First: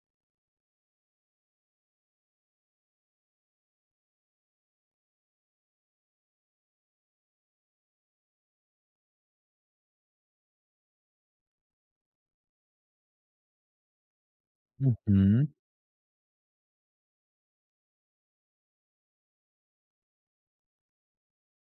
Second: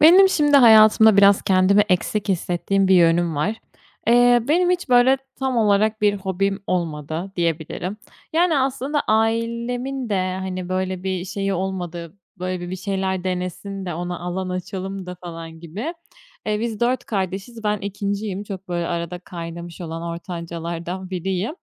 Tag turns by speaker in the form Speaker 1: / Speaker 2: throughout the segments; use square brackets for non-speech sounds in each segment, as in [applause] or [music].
Speaker 1: Benim şimdi hayatımda biraz kendimi eksik hissettiğim bir yönüm var. Benim hiç böyle tam olarak bir hobim olmadı diyebilirim. Yani aslında ailemin de hani böyle bir şeyi olmadı, böyle bir şeyler denesin de ona alan
Speaker 2: Hı
Speaker 1: açalım da
Speaker 2: hı.
Speaker 1: falan gibi. Biz 4 kardeşiz, ben ikinciyim, çok böyle arada kaynamış olan ortancalardan [laughs] biriyim.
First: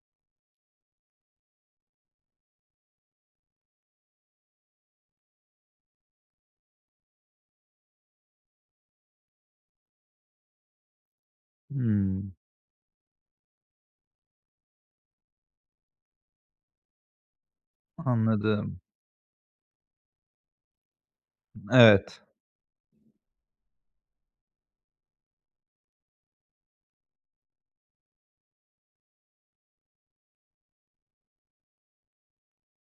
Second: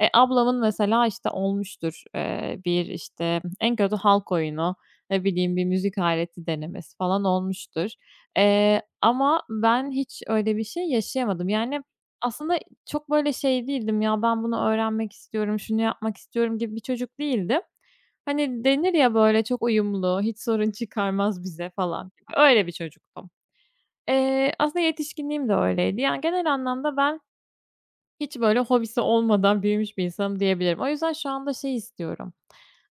Speaker 1: Ablamın mesela işte olmuştur, bir işte en kötü halk oyunu ne bileyim, bir müzik aleti denemesi falan olmuştur. Ama ben hiç öyle bir şey yaşayamadım. Yani,
Speaker 2: Hımm.
Speaker 1: aslında çok böyle şey değildim, "Ya, ben bunu öğrenmek istiyorum, şunu yapmak istiyorum." gibi bir çocuk değildim. Hani,
Speaker 2: Anladım.
Speaker 1: denir ya böyle, "Çok uyumlu, hiç sorun çıkarmaz bize." falan
Speaker 2: Evet,
Speaker 1: gibi. Öyle bir çocuktum. Aslında yetişkinliğim de öyleydi. Yani, genel anlamda ben hiç böyle hobisi olmadan büyümüş bir insanım diyebilirim. O yüzden şu anda şey istiyorum.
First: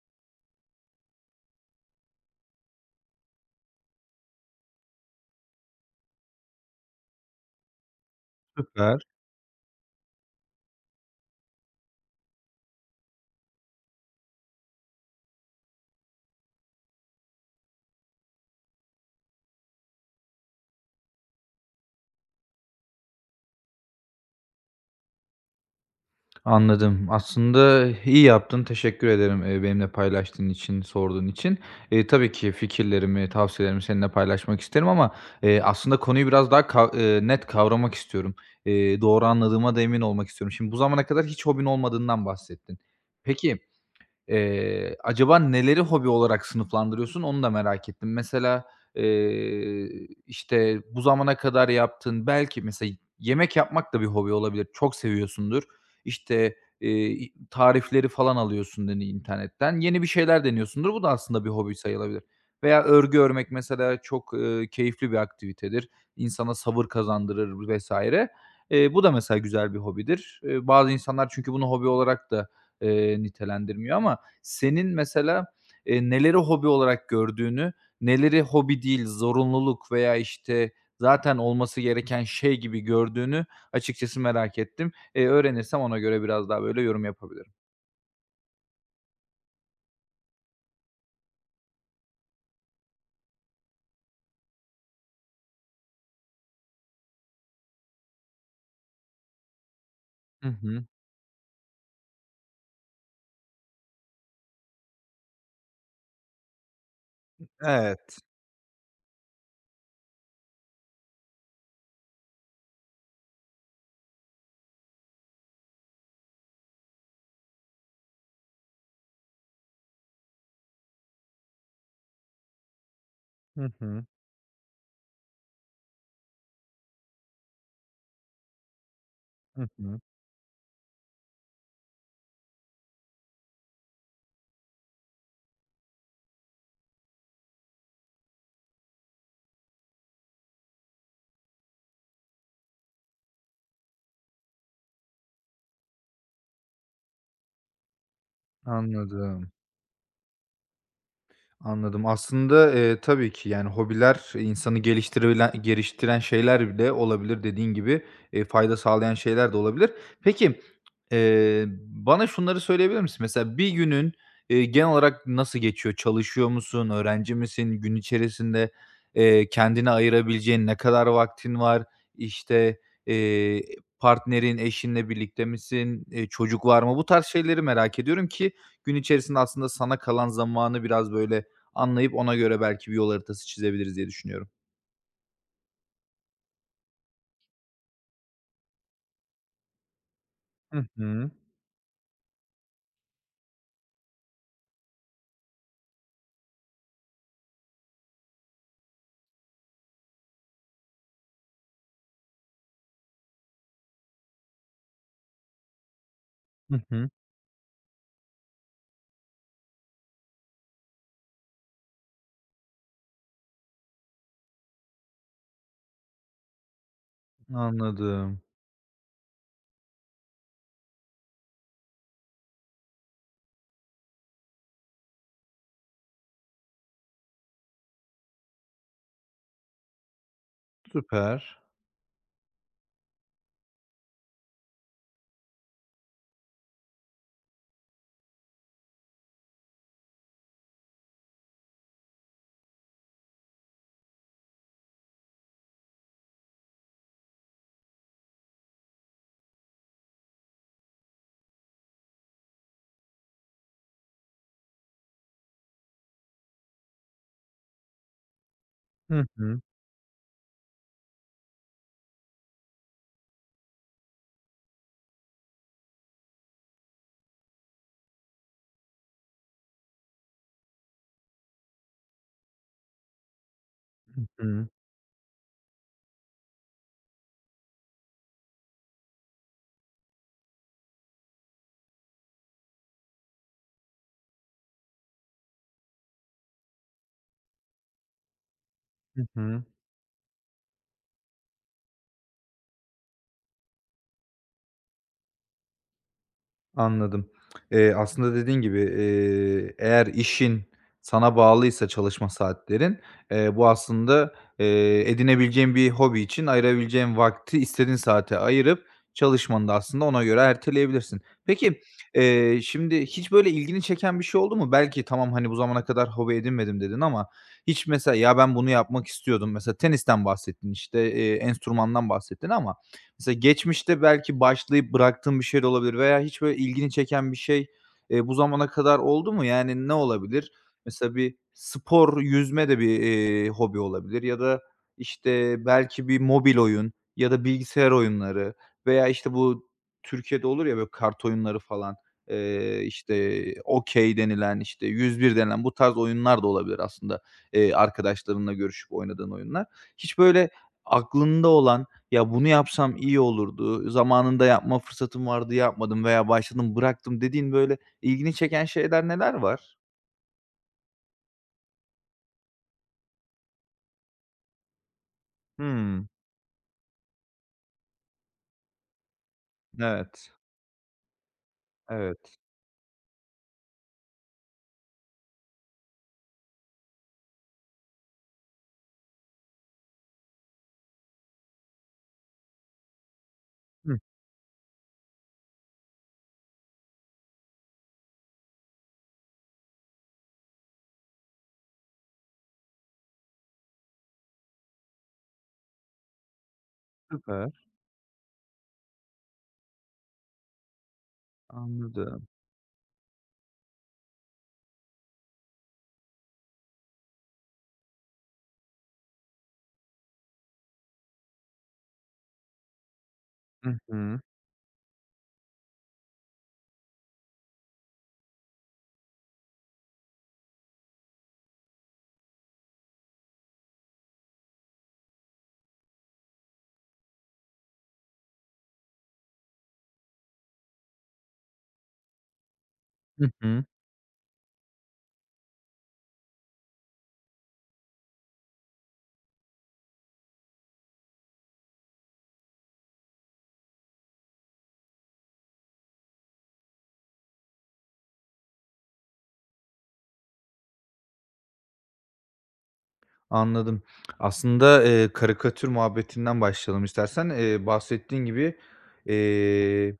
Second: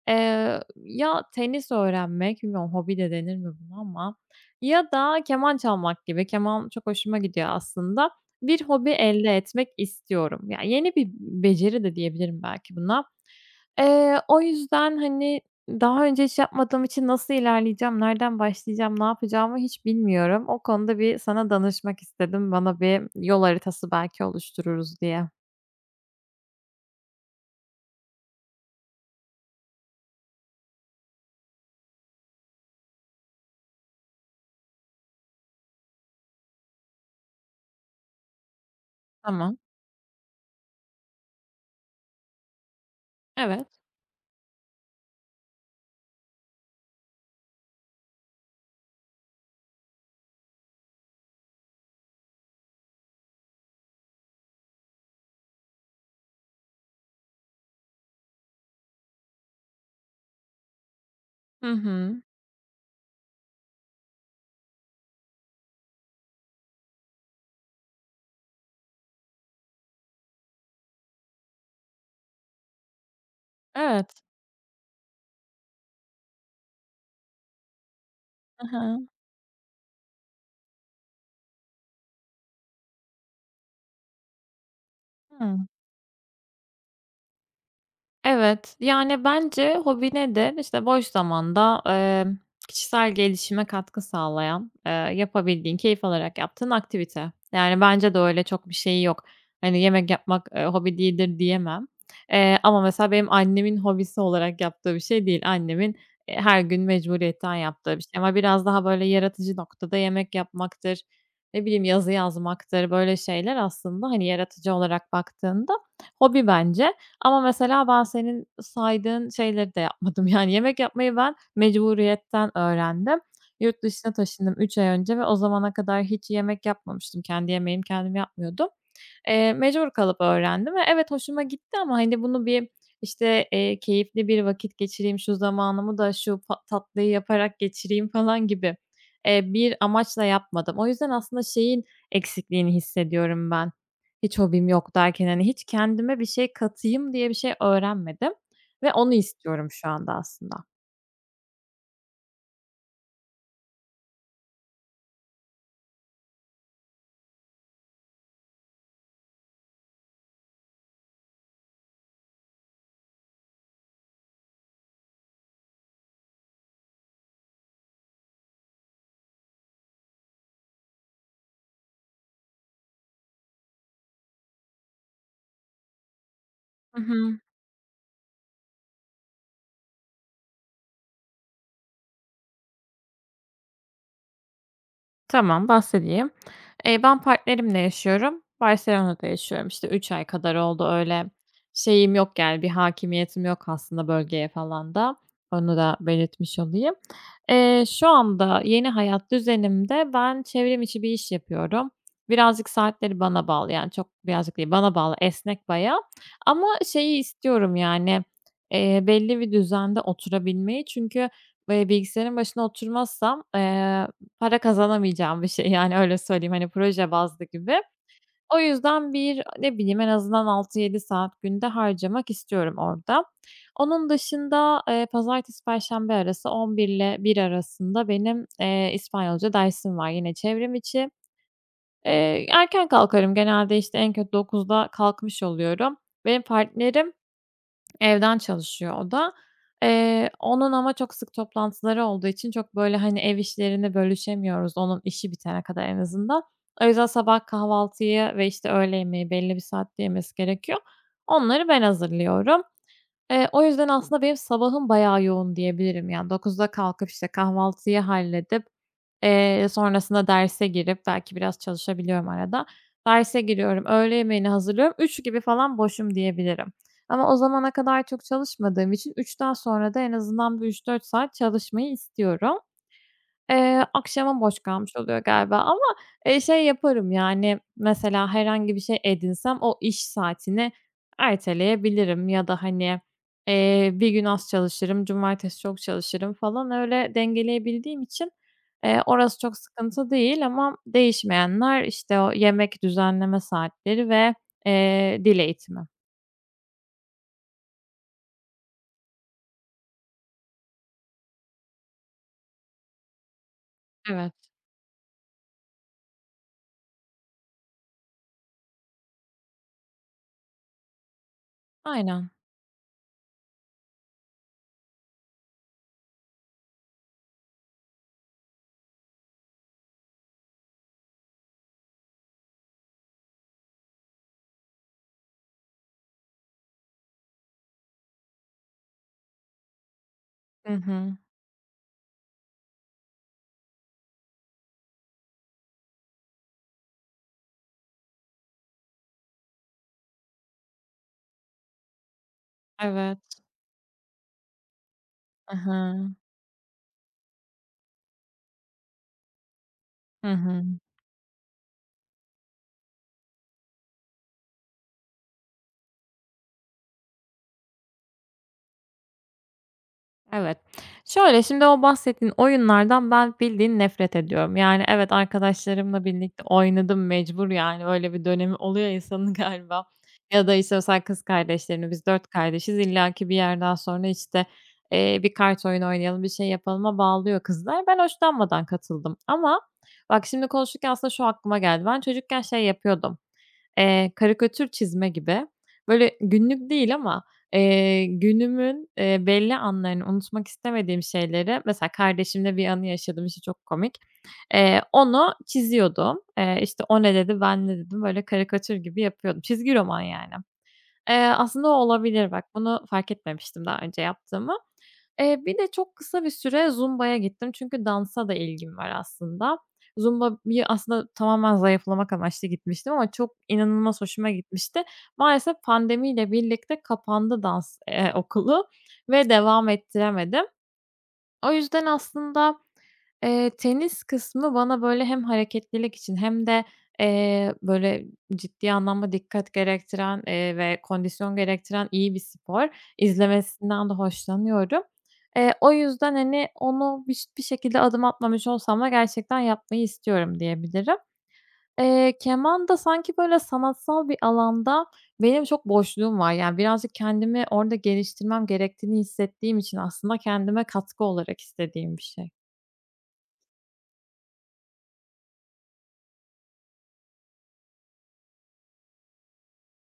Speaker 1: Ya tenis öğrenmek, bilmiyorum hobi de denir mi buna, ama ya da keman çalmak gibi, keman çok hoşuma gidiyor aslında. Bir hobi
Speaker 2: süper.
Speaker 1: elde etmek istiyorum. Yani yeni bir beceri de diyebilirim belki buna. O yüzden, hani, daha önce hiç yapmadığım için nasıl ilerleyeceğim, nereden başlayacağım, ne yapacağımı hiç bilmiyorum. O konuda bir sana danışmak istedim. Bana bir yol haritası belki oluştururuz diye.
Speaker 2: Anladım. Aslında iyi yaptın. Teşekkür ederim, benimle paylaştığın için, sorduğun için. Tabii ki fikirlerimi, tavsiyelerimi seninle paylaşmak isterim ama, aslında konuyu biraz daha kav net kavramak istiyorum. Doğru
Speaker 1: Tamam.
Speaker 2: anladığıma da emin olmak istiyorum. Şimdi bu zamana kadar hiç hobin olmadığından bahsettin. Peki
Speaker 1: Evet.
Speaker 2: Eee, acaba neleri hobi olarak sınıflandırıyorsun onu da merak ettim. Mesela, eee, işte, bu zamana kadar yaptığın belki mesela yemek yapmak da bir hobi olabilir. Çok seviyorsundur. İşte, tarifleri falan alıyorsun dedin internetten. Yeni bir şeyler deniyorsundur. Bu da aslında bir
Speaker 1: Hı
Speaker 2: hobi
Speaker 1: hı.
Speaker 2: sayılabilir. Veya örgü örmek mesela çok, keyifli bir aktivitedir. İnsana sabır kazandırır vs. Bu da mesela güzel bir hobidir. Bazı insanlar çünkü bunu hobi olarak da, nitelendirmiyor ama
Speaker 1: Evet.
Speaker 2: senin mesela, neleri hobi olarak gördüğünü, neleri
Speaker 1: Hı
Speaker 2: hobi değil,
Speaker 1: hı.
Speaker 2: zorunluluk veya, işte, zaten olması gereken şey gibi gördüğünü açıkçası merak ettim.
Speaker 1: Hıı.
Speaker 2: Öğrenirsem ona göre biraz daha böyle yorum yapabilirim.
Speaker 1: Evet, yani, bence hobine de işte boş zamanda, kişisel gelişime katkı sağlayan, yapabildiğin, keyif alarak yaptığın aktivite. Yani, bence de öyle çok bir şeyi yok. Hani, yemek yapmak,
Speaker 2: Hı hı.
Speaker 1: hobi değildir diyemem. Ama mesela benim annemin hobisi olarak yaptığı bir şey değil. Annemin, her gün mecburiyetten yaptığı bir şey,
Speaker 2: Evet.
Speaker 1: ama biraz daha, böyle, yaratıcı noktada yemek yapmaktır, ne bileyim, yazı yazmaktır, böyle şeyler aslında, hani, yaratıcı olarak baktığında hobi bence. Ama mesela ben senin saydığın şeyleri de yapmadım. [laughs] Yani yemek yapmayı ben mecburiyetten öğrendim.
Speaker 2: Hı
Speaker 1: Yurt
Speaker 2: hı.
Speaker 1: dışına taşındım 3 ay önce ve o zamana kadar hiç yemek yapmamıştım. Kendi yemeğimi kendim yapmıyordum.
Speaker 2: Hı
Speaker 1: Mecbur
Speaker 2: hı.
Speaker 1: kalıp öğrendim ve evet, hoşuma gitti, ama, hani, bunu bir, işte, keyifli bir vakit geçireyim, şu zamanımı da şu tatlıyı yaparak geçireyim falan gibi, bir amaçla yapmadım. O yüzden aslında şeyin eksikliğini hissediyorum ben, hiç hobim yok derken, hani, hiç kendime bir şey katayım diye bir şey öğrenmedim ve onu
Speaker 2: Anladım.
Speaker 1: istiyorum şu anda aslında.
Speaker 2: Anladım. Aslında, tabii ki, yani, hobiler insanı geliştirebilen geliştiren şeyler bile olabilir dediğin gibi, fayda sağlayan şeyler de olabilir. Peki, bana şunları söyleyebilir misin? Mesela bir günün, genel olarak nasıl geçiyor? Çalışıyor musun? Öğrenci misin? Gün içerisinde, kendine ayırabileceğin ne kadar vaktin var? İşte, eee, partnerin, eşinle birlikte misin? Çocuk var mı? Bu tarz şeyleri merak ediyorum ki gün içerisinde aslında sana kalan zamanı biraz, böyle, anlayıp ona göre belki bir yol haritası çizebiliriz diye düşünüyorum.
Speaker 1: Tamam, bahsedeyim. Ben partnerimle yaşıyorum. Barcelona'da yaşıyorum. İşte, 3 ay kadar
Speaker 2: Hı
Speaker 1: oldu, öyle
Speaker 2: hı.
Speaker 1: şeyim yok, yani, bir hakimiyetim yok aslında bölgeye falan da. Onu da belirtmiş olayım. Şu anda yeni hayat düzenimde ben çevrim içi bir iş yapıyorum. Birazcık saatleri bana bağlı, yani, çok birazcık değil, bana bağlı, esnek bayağı, ama
Speaker 2: Hı hı.
Speaker 1: şeyi istiyorum, yani, belli bir düzende oturabilmeyi çünkü, bilgisayarın başına oturmazsam, para kazanamayacağım bir şey, yani, öyle söyleyeyim, hani, proje bazlı gibi.
Speaker 2: Anladım.
Speaker 1: O yüzden bir, ne bileyim, en azından 6-7 saat günde harcamak istiyorum orada. Onun dışında, pazartesi perşembe arası 11 ile 1 arasında benim, İspanyolca dersim var yine çevrim içi.
Speaker 2: Süper.
Speaker 1: Erken kalkarım genelde, işte, en kötü 9'da kalkmış oluyorum. Benim partnerim evden çalışıyor o da. Onun ama çok sık toplantıları olduğu için çok, böyle, hani, ev işlerini bölüşemiyoruz onun işi bitene kadar en azından. O yüzden sabah kahvaltıyı ve, işte, öğle yemeği belli bir saatte yemesi gerekiyor. Onları ben hazırlıyorum. O yüzden aslında benim sabahım bayağı yoğun diyebilirim. Yani 9'da kalkıp, işte, kahvaltıyı halledip,
Speaker 2: Hı hı.
Speaker 1: sonrasında derse girip belki biraz çalışabiliyorum arada. Derse giriyorum, öğle yemeğini hazırlıyorum. Üç gibi falan boşum diyebilirim. Ama o zamana kadar çok çalışmadığım için üçten sonra da en azından bir 3-4 saat çalışmayı istiyorum.
Speaker 2: Hı
Speaker 1: Akşama boş
Speaker 2: hı.
Speaker 1: kalmış oluyor galiba, ama, şey yaparım, yani, mesela herhangi bir şey edinsem o iş saatini erteleyebilirim ya da, hani, bir gün az çalışırım, cumartesi çok çalışırım falan öyle dengeleyebildiğim için,
Speaker 2: Hı
Speaker 1: orası çok
Speaker 2: hı.
Speaker 1: sıkıntı değil, ama değişmeyenler, işte, o yemek düzenleme saatleri ve, dil eğitimi.
Speaker 2: Anladım. Aslında dediğin gibi, eğer işin sana bağlıysa çalışma saatlerin, bu
Speaker 1: Evet.
Speaker 2: aslında, edinebileceğin bir hobi için ayırabileceğin vakti istediğin saate ayırıp çalışmanı da aslında ona göre erteleyebilirsin. Peki,
Speaker 1: Aynen.
Speaker 2: şimdi hiç böyle ilgini çeken bir şey oldu mu? Belki tamam, hani, bu zamana kadar hobi edinmedim dedin ama hiç mesela, ya, ben bunu yapmak istiyordum. Mesela tenisten bahsettin, işte, enstrümandan bahsettin ama mesela geçmişte belki başlayıp bıraktığın bir şey de olabilir veya hiç böyle ilgini çeken bir şey, bu zamana kadar oldu mu? Yani ne olabilir?
Speaker 1: Hı
Speaker 2: Mesela
Speaker 1: hı.
Speaker 2: bir spor, yüzme de bir, hobi olabilir ya da, işte, belki bir mobil oyun ya da bilgisayar oyunları veya, işte, bu Türkiye'de olur ya böyle kart oyunları falan,
Speaker 1: Evet.
Speaker 2: işte, Okey denilen, işte, 101
Speaker 1: I
Speaker 2: denilen bu tarz
Speaker 1: hı.
Speaker 2: oyunlar da olabilir aslında, arkadaşlarınla görüşüp oynadığın oyunlar. Hiç
Speaker 1: Hı
Speaker 2: böyle
Speaker 1: hı.
Speaker 2: aklında olan, ya, bunu yapsam iyi olurdu, zamanında yapma fırsatım vardı, yapmadım veya başladım, bıraktım dediğin, böyle, ilgini çeken şeyler neler var?
Speaker 1: Evet. Şöyle, şimdi o bahsettiğin oyunlardan ben bildiğin nefret ediyorum. Yani, evet, arkadaşlarımla
Speaker 2: Hımm.
Speaker 1: birlikte oynadım mecbur, yani, öyle bir dönemi oluyor insanın [laughs] galiba.
Speaker 2: Evet,
Speaker 1: Ya da, işte, mesela kız kardeşlerimle biz 4
Speaker 2: evet.
Speaker 1: kardeşiz, illaki bir yerden sonra, işte, bir kart oyunu oynayalım, bir şey yapalıma bağlıyor kızlar. Ben hoşlanmadan katıldım, ama bak şimdi konuşurken aslında şu aklıma geldi. Ben çocukken şey yapıyordum,
Speaker 2: Hıh,
Speaker 1: Karikatür çizme gibi. Böyle günlük değil ama, günümün, belli anlarını unutmak istemediğim şeyleri, mesela kardeşimle bir anı yaşadım, işte, çok komik. Onu çiziyordum. İşte, "O ne dedi, ben
Speaker 2: süper.
Speaker 1: ne dedim?" Böyle karikatür gibi yapıyordum. Çizgi roman yani. Aslında o
Speaker 2: Anladım.
Speaker 1: olabilir bak. Bunu fark etmemiştim daha önce yaptığımı. Bir de çok kısa bir süre Zumba'ya gittim çünkü dansa da ilgim var aslında. Zumba'yı aslında tamamen zayıflamak amaçlı gitmiştim ama çok
Speaker 2: Hı
Speaker 1: inanılmaz
Speaker 2: hı.
Speaker 1: hoşuma gitmişti. Maalesef pandemiyle birlikte kapandı dans, okulu, ve devam ettiremedim. O yüzden aslında, tenis kısmı bana, böyle, hem hareketlilik için hem de, böyle, ciddi anlamda dikkat gerektiren, ve kondisyon gerektiren iyi bir spor.
Speaker 2: Hı hı.
Speaker 1: İzlemesinden de hoşlanıyorum. O yüzden, hani, onu bir şekilde adım atmamış olsam da gerçekten yapmayı istiyorum diyebilirim. Keman da sanki, böyle, sanatsal bir alanda benim çok boşluğum var. Yani, birazcık kendimi orada geliştirmem gerektiğini hissettiğim için aslında kendime katkı olarak istediğim bir şey.
Speaker 2: Anladım. Aslında, karikatür muhabbetinden başlayalım istersen. Bahsettiğin gibi, eee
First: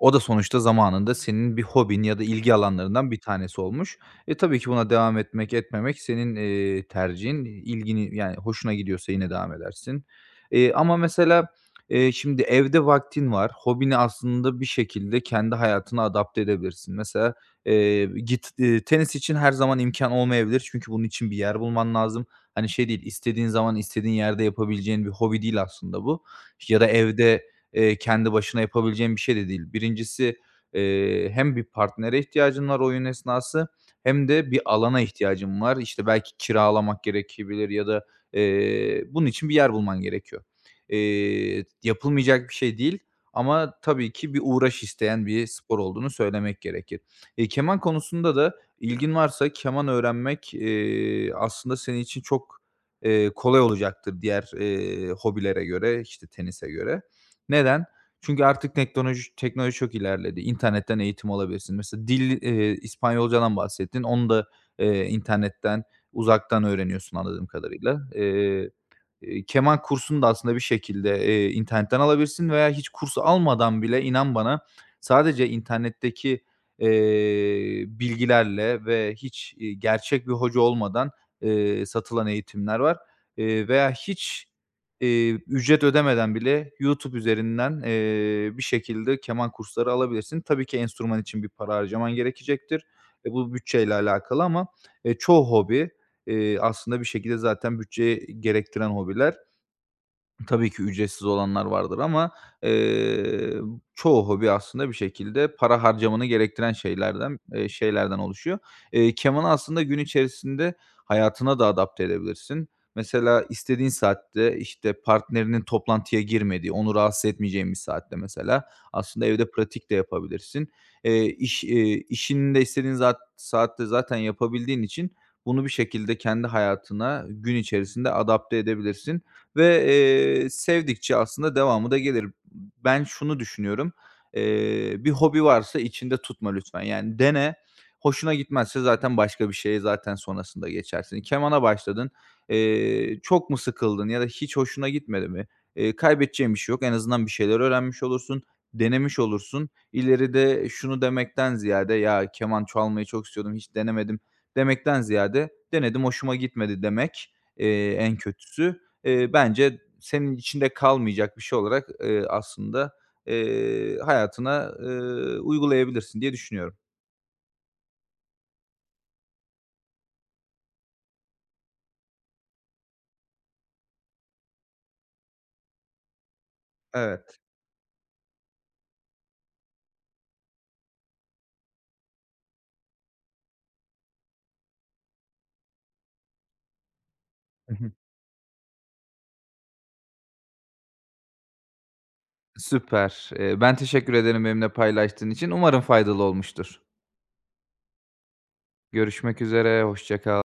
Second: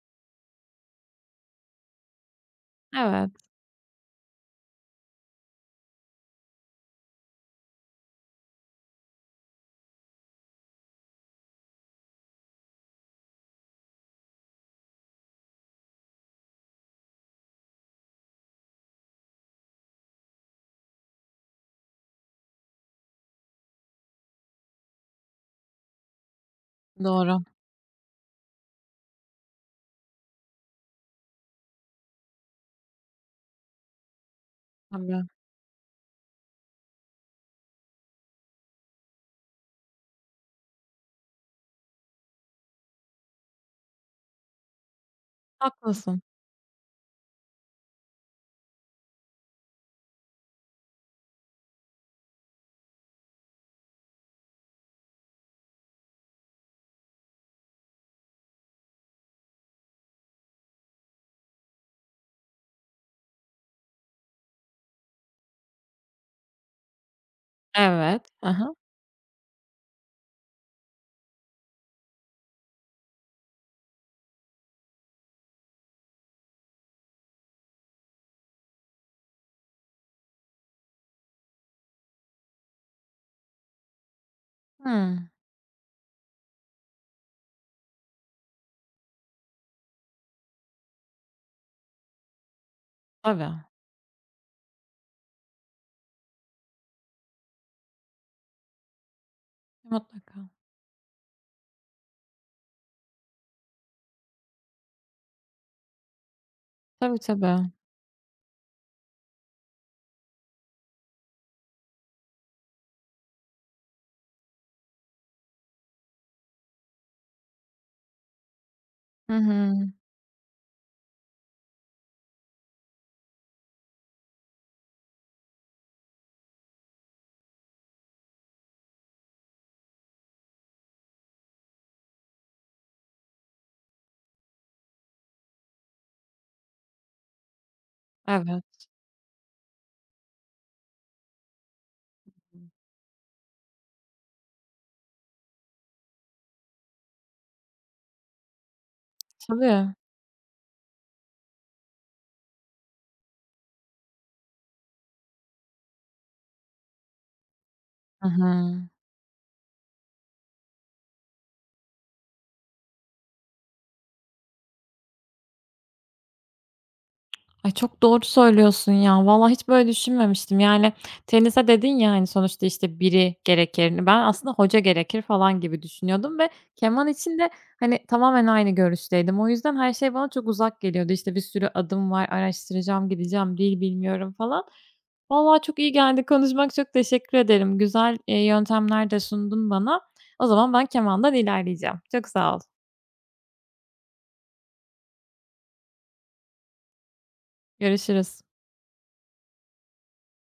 Speaker 2: o da sonuçta zamanında senin bir hobin ya da ilgi alanlarından bir
Speaker 1: Evet,
Speaker 2: tanesi olmuş. E, tabii ki buna devam etmek, etmemek senin, tercihin. İlgini yani hoşuna gidiyorsa yine devam edersin. Ama mesela, şimdi evde vaktin var. Hobini aslında bir şekilde kendi hayatına adapte edebilirsin. Mesela, git tenis için her zaman imkan olmayabilir çünkü bunun için bir yer bulman lazım. Hani, şey değil, istediğin zaman istediğin yerde yapabileceğin bir hobi değil aslında bu. Ya da
Speaker 1: doğru.
Speaker 2: evde kendi başına yapabileceğin bir şey de değil. Birincisi, hem bir partnere ihtiyacın var oyun esnası hem de bir alana
Speaker 1: Tabii,
Speaker 2: ihtiyacın var. İşte, belki kiralamak gerekebilir ya da, bunun için bir yer bulman gerekiyor. Yapılmayacak bir şey değil ama tabii ki bir uğraş isteyen bir spor olduğunu
Speaker 1: haklısın.
Speaker 2: söylemek gerekir. Keman konusunda da ilgin varsa keman öğrenmek, aslında senin için çok, kolay olacaktır diğer, hobilere göre, işte, tenise göre. Neden? Çünkü artık teknoloji çok ilerledi. İnternetten eğitim alabilirsin. Mesela dil, İspanyolcadan bahsettin. Onu da, internetten, uzaktan öğreniyorsun anladığım kadarıyla.
Speaker 1: Evet. Hı hı.
Speaker 2: Keman kursunu da aslında bir şekilde, internetten alabilirsin veya hiç kurs almadan bile inan bana sadece internetteki, bilgilerle ve hiç, gerçek bir hoca olmadan, satılan eğitimler var. Veya hiç, ücret ödemeden bile YouTube üzerinden, bir şekilde keman kursları alabilirsin. Tabii ki enstrüman için bir para harcaman gerekecektir. E,
Speaker 1: Tabii,
Speaker 2: bu bütçeyle alakalı ama, çoğu hobi aslında bir şekilde zaten bütçe gerektiren hobiler.
Speaker 1: mutlaka.
Speaker 2: Tabii ki ücretsiz olanlar vardır ama, eee, çoğu hobi aslında bir şekilde para harcamanı gerektiren
Speaker 1: Tabii,
Speaker 2: şeylerden eee,
Speaker 1: tabii.
Speaker 2: şeylerden oluşuyor. Kemanı aslında gün içerisinde hayatına da adapte edebilirsin. Mesela istediğin saatte, işte, partnerinin toplantıya girmediği, onu rahatsız etmeyeceğin bir saatte mesela aslında
Speaker 1: Hı
Speaker 2: evde
Speaker 1: hı.
Speaker 2: pratik de yapabilirsin. İş işini de istediğin saatte zaten yapabildiğin için bunu bir şekilde kendi hayatına gün içerisinde adapte edebilirsin ve, sevdikçe aslında devamı da gelir. Ben şunu düşünüyorum, bir hobi varsa içinde tutma lütfen. Yani dene, hoşuna
Speaker 1: Evet.
Speaker 2: gitmezse zaten başka bir şeye zaten sonrasında geçersin. Kemana başladın, çok mu sıkıldın ya da hiç hoşuna gitmedi mi? Kaybedeceğin bir şey yok. En azından bir şeyler öğrenmiş olursun, denemiş olursun.
Speaker 1: Tabii.
Speaker 2: İleride şunu demekten ziyade, "Ya, keman çalmayı çok istiyordum, hiç denemedim." demekten ziyade, "Denedim, hoşuma gitmedi." demek, en
Speaker 1: Hı hı.
Speaker 2: kötüsü. Bence senin içinde kalmayacak bir şey olarak, aslında, hayatına, uygulayabilirsin diye düşünüyorum.
Speaker 1: Ay, çok doğru söylüyorsun ya. Vallahi hiç böyle düşünmemiştim. Yani tenise dedin ya, hani, sonuçta, işte, biri gerekir. Ben aslında hoca gerekir falan gibi düşünüyordum ve keman için
Speaker 2: Evet.
Speaker 1: de, hani, tamamen aynı görüşteydim. O yüzden her şey bana çok uzak geliyordu. İşte, bir sürü adım var, araştıracağım, gideceğim, dil bilmiyorum falan. Vallahi çok iyi geldi. Konuşmak çok teşekkür
Speaker 2: Hı
Speaker 1: ederim.
Speaker 2: hı.
Speaker 1: Güzel, yöntemler de sundun bana. O zaman ben kemandan ilerleyeceğim. Çok sağ ol.
Speaker 2: Süper. Ben teşekkür ederim benimle paylaştığın için. Umarım faydalı olmuştur.
Speaker 1: Görüşürüz.
Speaker 2: Görüşmek üzere, hoşça kal.